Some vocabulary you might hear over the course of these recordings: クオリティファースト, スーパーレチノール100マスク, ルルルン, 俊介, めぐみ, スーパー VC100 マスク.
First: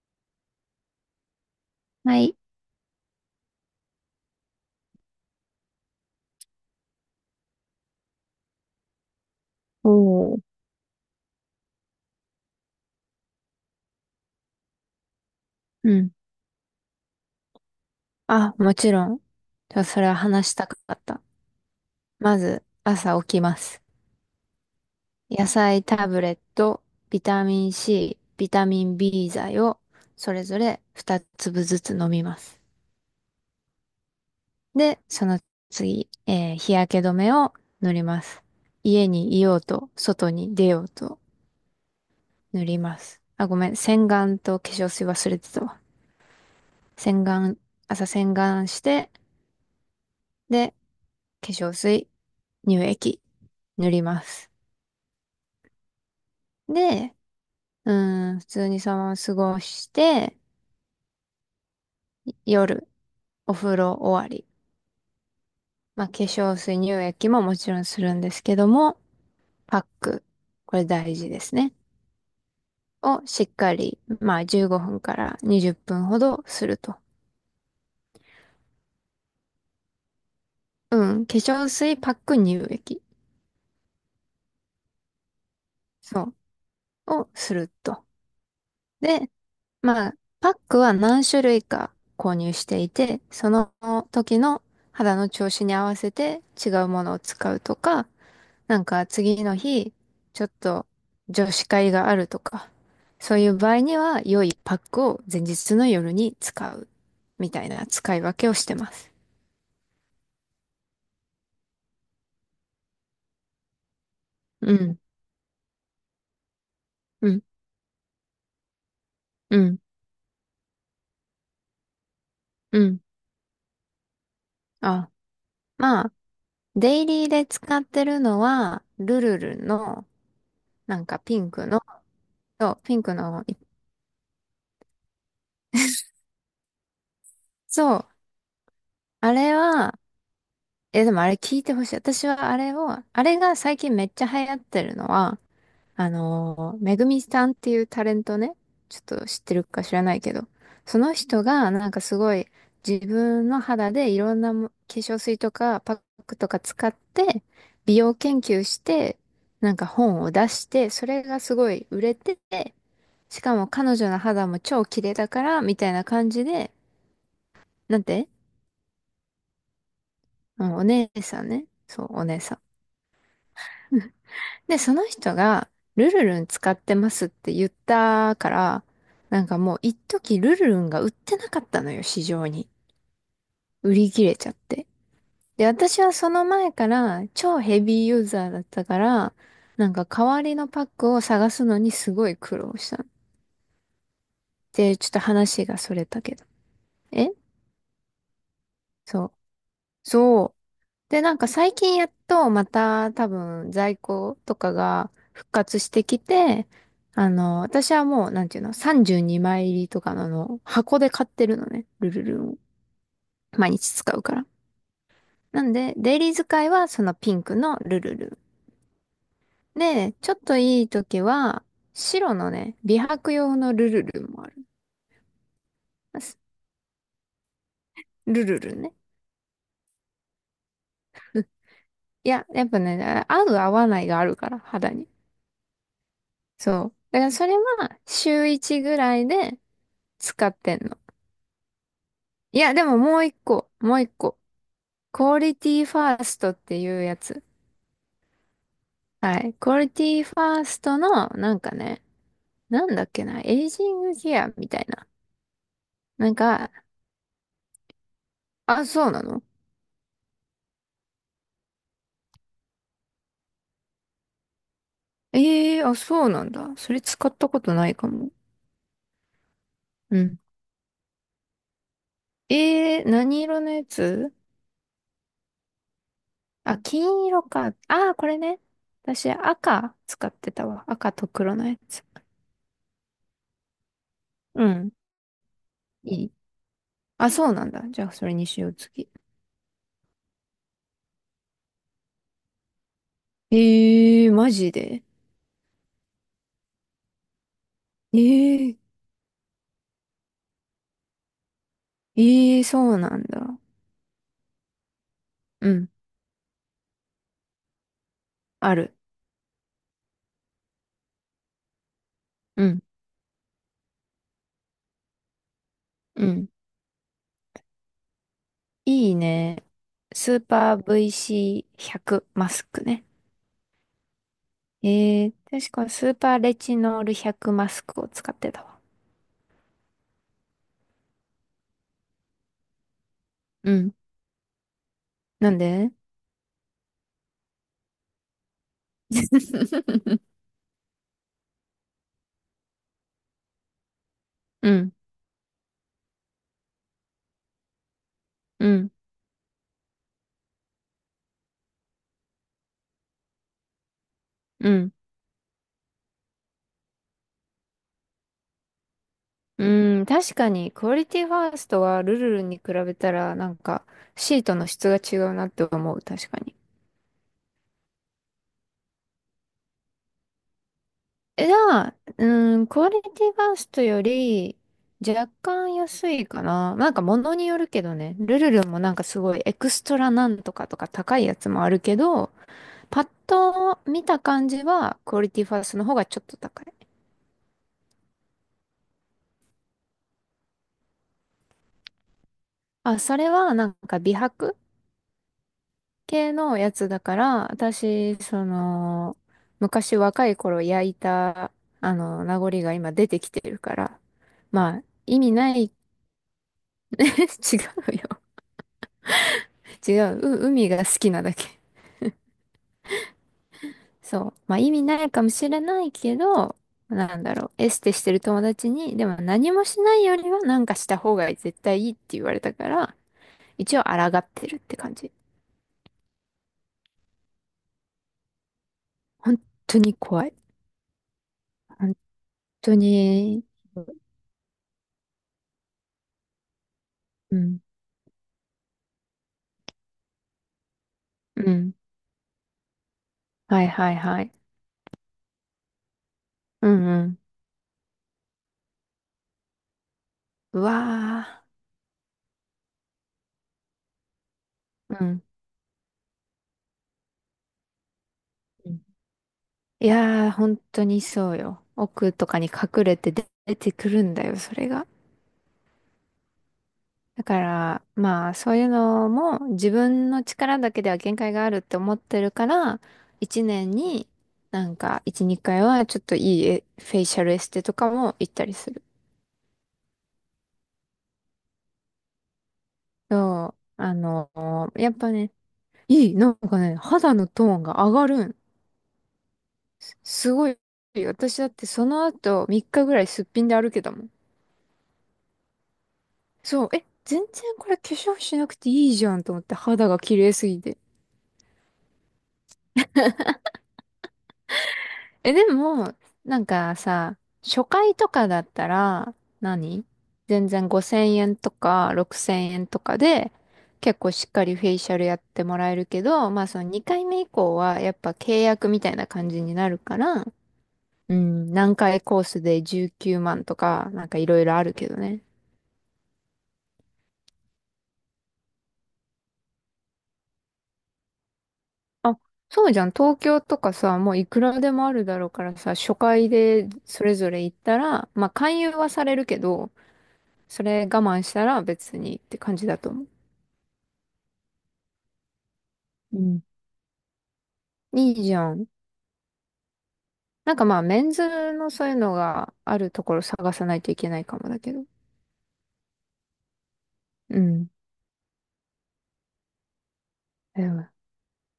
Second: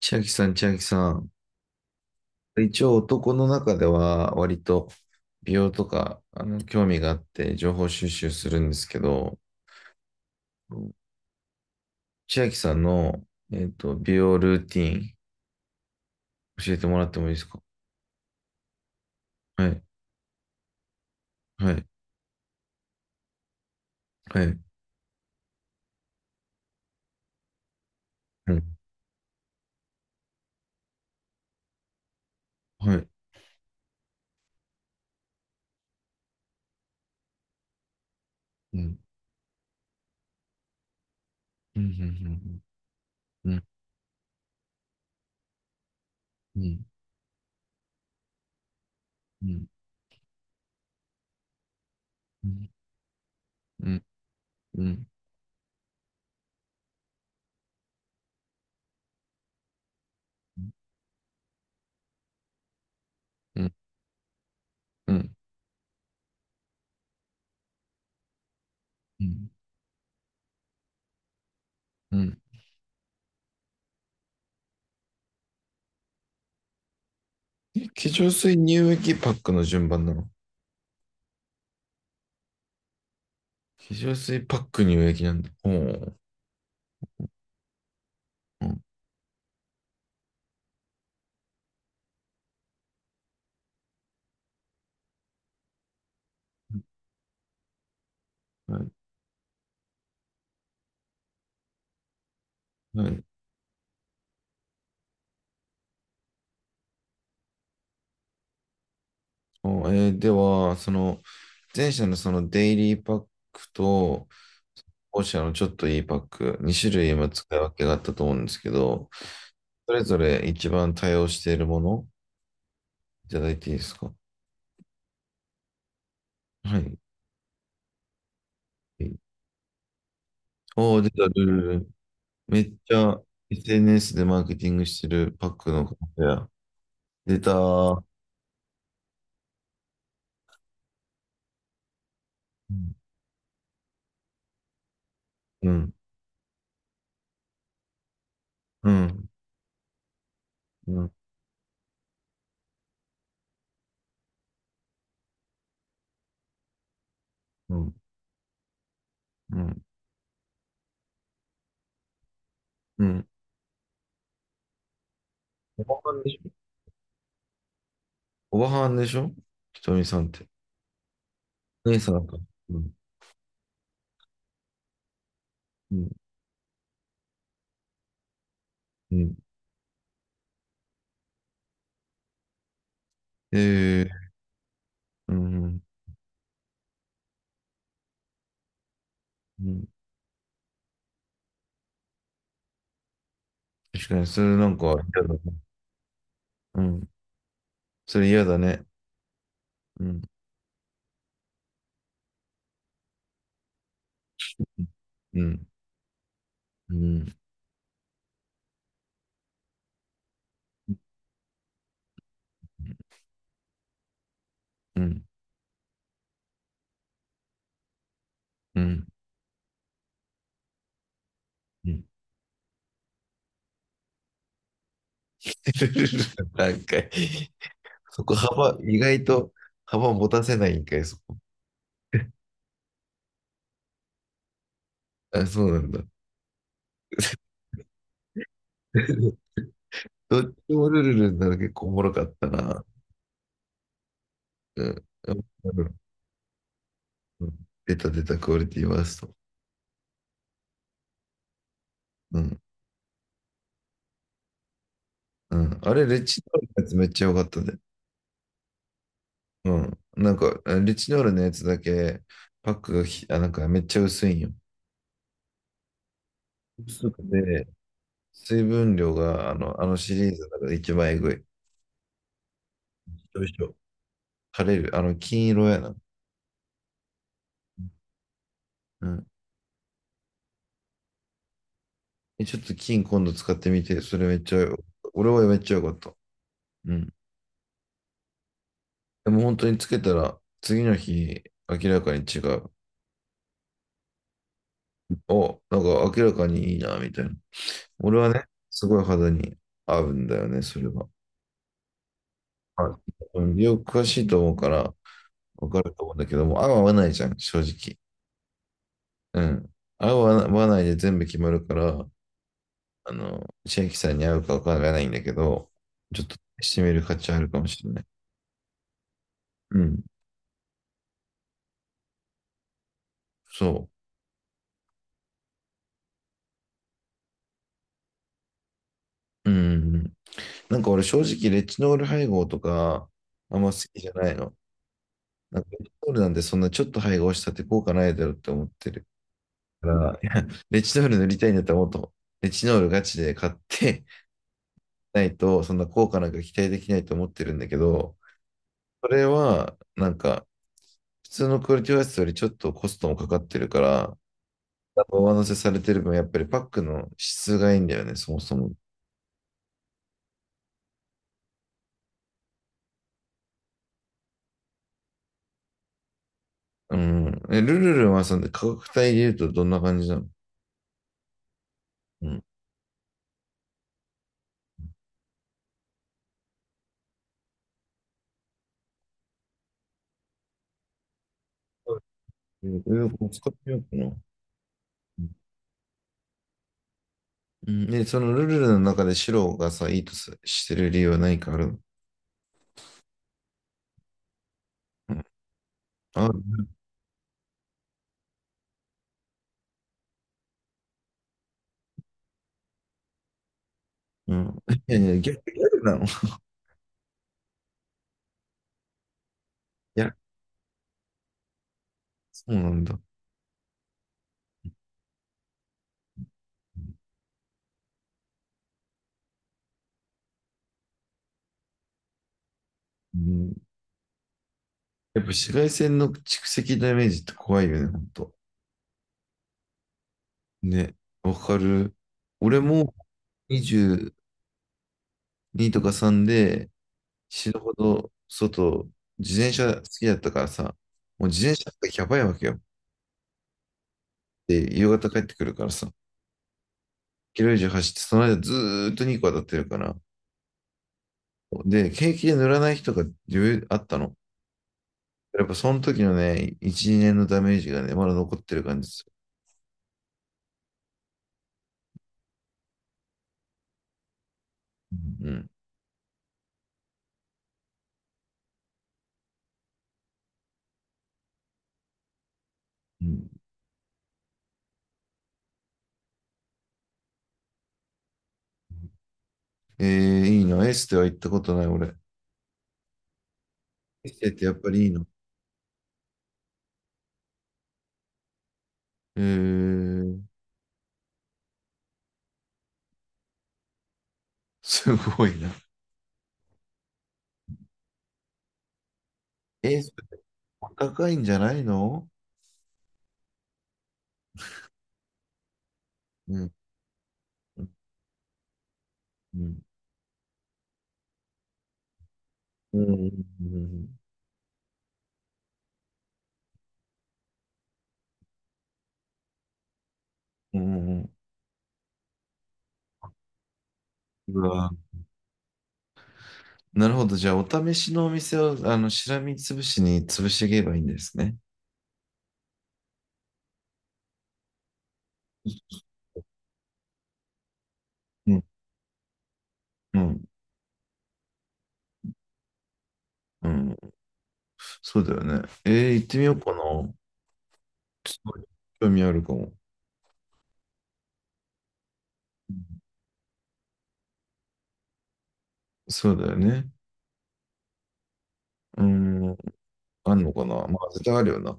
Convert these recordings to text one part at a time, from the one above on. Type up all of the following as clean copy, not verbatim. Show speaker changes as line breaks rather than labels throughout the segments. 千秋さん、千秋さん。
はい。
一応男の中では割と美容とか興味があって情報収集するんですけど、
おー。
千秋さんの、美容ルーティン
うん。
教えてもらってもいいですか？
あ、もちろん。じ
は
ゃ
い、
あそれは話したかった。
はい、
まず、朝起きます。
はい、
野菜タブレット、ビタミン C、ビ
う
タ
ん、
ミン B 剤を、それぞれ2粒ずつ飲みます。
はい、
で、その次、日焼け止めを塗ります。
うん、
家にいようと、外に出ようと
うん、
塗ります。あ、
うん、
ご
うん、
めん、洗顔と化粧水忘れてたわ。
うん、
洗顔、朝洗顔して、
うん、
で、化粧水、
うん、
乳液、
う
塗り
ん、
ます。
うん、
で、普通にそのまま過ごして、夜、お
うん、
風呂終わり。
う
まあ、化粧水、乳液ももちろんするんですけども、
ん。
パック、これ大事ですね。
うん。
をしっかり、まあ、15分から20分ほどすると。
え、化粧水乳液パックの順番なの？化
うん、化粧水、パック、乳液。
粧水パック乳液なんだ。おー。
そう、をすると。
うん。
で、まあ、パックは何種類か購入していて、その時の肌の調子に合わせて違うものを使うとか、
は
なん
い。
か次の日、ちょっと女子会があるとか、
はい。
そういう場合には良いパックを前日の夜に使うみたいな使い分けをしてます。
おでは、その、前者のそのデイリーパックと、
うん、
後者のちょっといいパック、2種類
う
今
ん、
使い分けがあったと思うんですけど、
うん、
それぞれ一番対応しているもの、
うん。
いただいていいですか？
あ、まあ、
はい。
デイリーで使ってるのは、ルルルの、
お
な
ー、
ん
出
か
た、ル
ピン
ル
クの、
ル。めっ
そう、
ち
ピンク
ゃ
の、
SNS でマーケティングしてるパックの方や。出た
そ
ー。
うあれは、え、でもあれ聞いてほしい。私はあ
う
れ
ん、
を、あれが最近めっちゃ流行ってるのは、
うん、
めぐみさんっていうタレントね、
う
ちょっと
ん、
知ってるか知らないけど、そ
う
の人がなんかすごい自分の肌でいろんなも化粧水とかパックとか使って
ん、
美容研究して、
う
なん
ん、
か本を出して、それがすごい売れてて、
うん。
しかも彼女の肌も超綺麗だから、み
お
たい
ば
な
はんで
感
し
じ
ょ？
で、なんて、
おばはんでしょ？ひとみさんって。
うん、お姉さんね。
姉
そう、
さ
お
んか。
姉さ
うん、
ん。で、その人が、
う
ルルルン使ってますって言ったから、な
ん、
んかもう一時ルルルンが売ってなかったのよ、市場に。売
え
り切
え、
れちゃって。
う
で、
ん、
私はその前から超ヘビーユーザーだったから、
う
な
ん。
んか代わりのパックを探すのにすごい苦労したの。
確かに、それなんか
で、ちょっと
嫌だね。
話がそれたけど。
うん。
え
それ嫌だね。
そう。
うん、
そう。で、なんか最近やっとまた多分在庫とかが
う
復
ん、
活してきて、
うん、
あの、私はもう、なんていうの、32枚入りとかの、あの箱で買ってるのね。ルルルンを。毎日使うから。
うん、
なんで、デイリー使いはそのピンクのルルル
うん。
ン。で、ちょっといい時は、
うん。
白のね、美白用のルルルンもある。
なんか、そこ
ルルル
幅、
ンね。
意外と幅持たせないんかい、そこ。
いや、やっぱね、合う合わないがあるから、肌に。
あ、そうなんだ。
そう。だからそれは週1ぐらい で
ど
使
っ
っ
ち
てん
も
の。
ルルルになる結構おもろかった
いや、で
な。
ももう一個、もう一個。
うん。
クオ
う
リティファーストっていうやつ。
ん、出た出た、クオリティワースト。
はい。クオリティファーストの、なんかね、
うん。
なんだっけな、エイジングケアみたいな。
うん。あれ、レッ
なん
チリ
か、
のやつめっちゃ良かったね。
あ、そうなの
うん。なんか、リチノールのやつだけ、パックがあ、なんかめっちゃ薄いんよ。
ええー、あ、そうなんだ。それ
薄く
使ったこ
て
とないかも。
水分量が、あのシ
う
リー
ん。
ズのかで一番えぐい。
ええー、何
よいし
色の
ょ。
やつ
枯れる。あの、金色やな。
あ、金色か。ああ、これね。
うん。
私、赤使ってたわ。赤と黒のやつ。
え、ちょっと金今度使ってみて、それめっちゃ
う
よ、
ん。
俺はめっちゃよかった。
いい。
うん。
あ、そうなんだ。じゃあ、それにしよう、次。
でも本当につけたら、次の日、明らかに違う。
ええー、マジで。
お、なんか明らかにいいな、みたいな。俺
え
はね、
えー
すごい肌に合うんだよね、それは。
ええ、そ
は
うなん
い。うん、
だ。
美容詳しいと思うから、
う
わか
ん。
ると思うんだけども、合う合わないじゃん、正直。
ある。
うん。合う合わないで全部決まるから、
うん。
あの、千秋さんに合うかわからないんだけど、ちょ
う
っと
ん。
試してみる価値あるかもしれない。
いいね。
うん。
スーパー VC100 マスクね。
そ
ええ、確かスーパーレチノール100マスクを使ってたわ。
う。うん。なんか俺正直、レチノール配合とか、あん
う
ま好
ん。
きじゃないの。
なん
なんかレ
で
チノールなんてそんなちょっと配合したって効果ないだろうって思ってるか ら、いや、レチノール塗りたいんだったらもっと、レチノールガチで買って
うん。
ないと、そんな効果なんか期待できないと思ってるんだけど、
うん。
それは、なんか、普通のクオリティオアシスよりちょっとコストもかかってるから、
うん。
上乗せされてる分、やっぱりパックの質がいいんだよね、そもそも。
うん。確かに、クオリティファーストはルルルに比べたら、なんか、シートの質が違うなって思う。確かに。
うん。え、ルルルンはさで価格帯で言うとどんな感じなの？
え、じゃあ、
うん。
うん、クオリティファーストより若干安いかな。なんか物によるけどね、ルルルもなんかすごいエクストラなんとかとか高いやつもあるけど、パッ
使ってみよ
と
うか
見
な。
た感じはクオリティファーストの方がちょっと高い。
うん。で、そのルルルンの中で白がさ、いいとさしてる理由は何かあるの？
あ、それはなんか美白
うん。あ、
系のやつだから、私、その、昔若い頃焼いた、あの、名残が今出てきてるから、
うん。
まあ、
いやい
意
や、
味
逆、
ない
逆なの。 い
違うよ。違
や、
う、う、海が好きなだけ。
そうなんだ。
そう。まあ意味ないかもしれないけど、なんだろう、エステしてる友達に、でも何もしないよりはなんかした方が絶対いいって言われたから、
うん。
一応抗ってるって感じ。
やっぱ紫外線の蓄積ダメージって怖いよね、ほんと。
本当に怖い。
ね、わかる。
本
俺
当
も
に、
22とか3で
う
死ぬ
ん、
ほど外、自転車好きだったからさ、もう自
う
転車
ん。
ってやばいわけよ。
はいはいはい。
で、夕方帰ってくるからさ、
うんうん。
キロ以上走って、その間ずーっと2個当たってるから。
うわ
で、景気で塗らない人が余裕あったの。
ー。うん。
やっぱその時のね、1、2年のダメージがね、まだ残ってる
う
感
ん
じですよ。
いやー、本当にそうよ。奥とかに隠れて出てくるんだよ、それが。
うん。
だから、まあ、そういうのも自分の力だけでは限界があるって思ってるから、
うん、
一年になんか一、二回はちょっといいえフェイシャルエステとかも行ったりする。
えー、いいな。エステは行ったことない、俺。
そう、あ
エステ
の、
ってやっぱりいい
やっ
の？
ぱね、いい、なんかね、肌のトーンが上がるん。
えー、
すごい。私だってその後3日ぐらいすっぴんで歩けたもん。
すごいな。
そう、え、全然これ化粧しなくていいじゃんと思って
えー
肌が綺麗すぎて。
高いんじゃないの？
え、でも、
う
なん
ん。
かさ、
う
初
ん。
回とかだったら
うん。
何、全然5000円とか6000円
う
とか
ん。
で、結構しっかりフェイシャルやってもらえるけど、まあその2回目以降はやっぱ契約みたいな感じになるから、
う
う
ん、
ん、何回コースで19万とか、なんかい
う
ろいろあ
わ、
るけどね。
なるほど。じゃあ、お試しのお店を、あの、しらみつぶしに潰していけばいいんですね。
あ、そうじゃん。東京とかさ、もういくらでもあるだろうからさ、初回でそれぞれ行ったら、まあ
うん。
勧誘はされるけど、
うん。
それ我慢したら別にって感じだと思う。
うん。そうだよね。えー、行って
う
みよう
ん。
かな。
い
す
いじ
ごい
ゃん。
興味あるかも。
なんかまあ、メンズのそういうのがあるところ探さないといけないかもだけど。
そうだよね。
うん。
うん。あんのかな。
で
ま
も
あ、絶対あるよな。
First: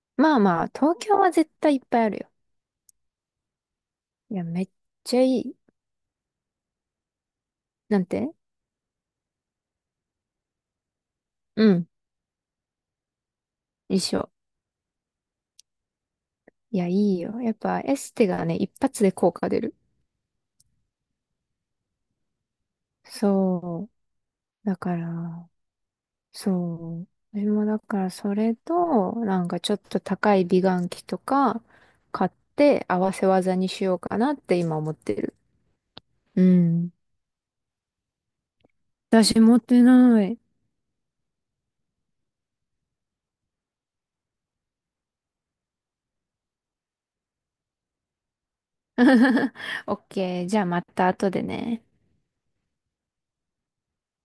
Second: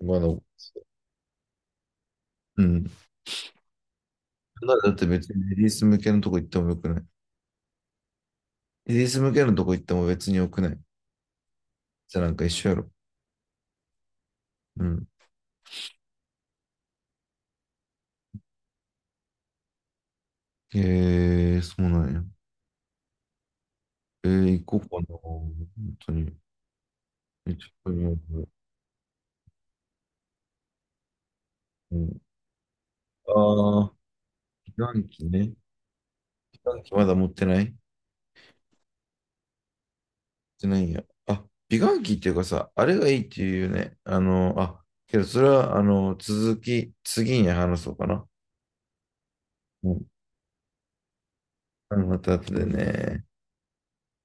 まあ、
まあまあ、東京は絶対いっぱいあるよ。
うん。
いや、めっ
なんだって
ちゃ
別
い
にレ
い。
ディース向けのとこ行ってもよくない？
なんて
レディース向けのとこ行っても別によくない？
うん。
じゃあ、なんか一緒やろ。
一緒。
うん。
いや、いいよ。やっぱエステがね、一発で効果出る。
へえー、そうなんや。
そ
えー、
う。だ
行こう
か
かな。
ら、
本当に。
そう。私
え、
も
ちょっ
だ
と
からそ
今、
れと、なんかちょっと高い美顔器とか
うん、
買って合わせ技に
あ
し
あ、
ようかなって
美
今思っ
顔
て
器
る。
ね。
う
美顔
ん。
器まだ持ってない持っ
私持ってない。
てないんや。あ、美顔器っていうかさ、あれがいいっていうよね。あの、あ、けどそれは、あの、次に話そうかな。う
オッ
ん。
ケー。じゃあまた後でね。
あのまた後でね。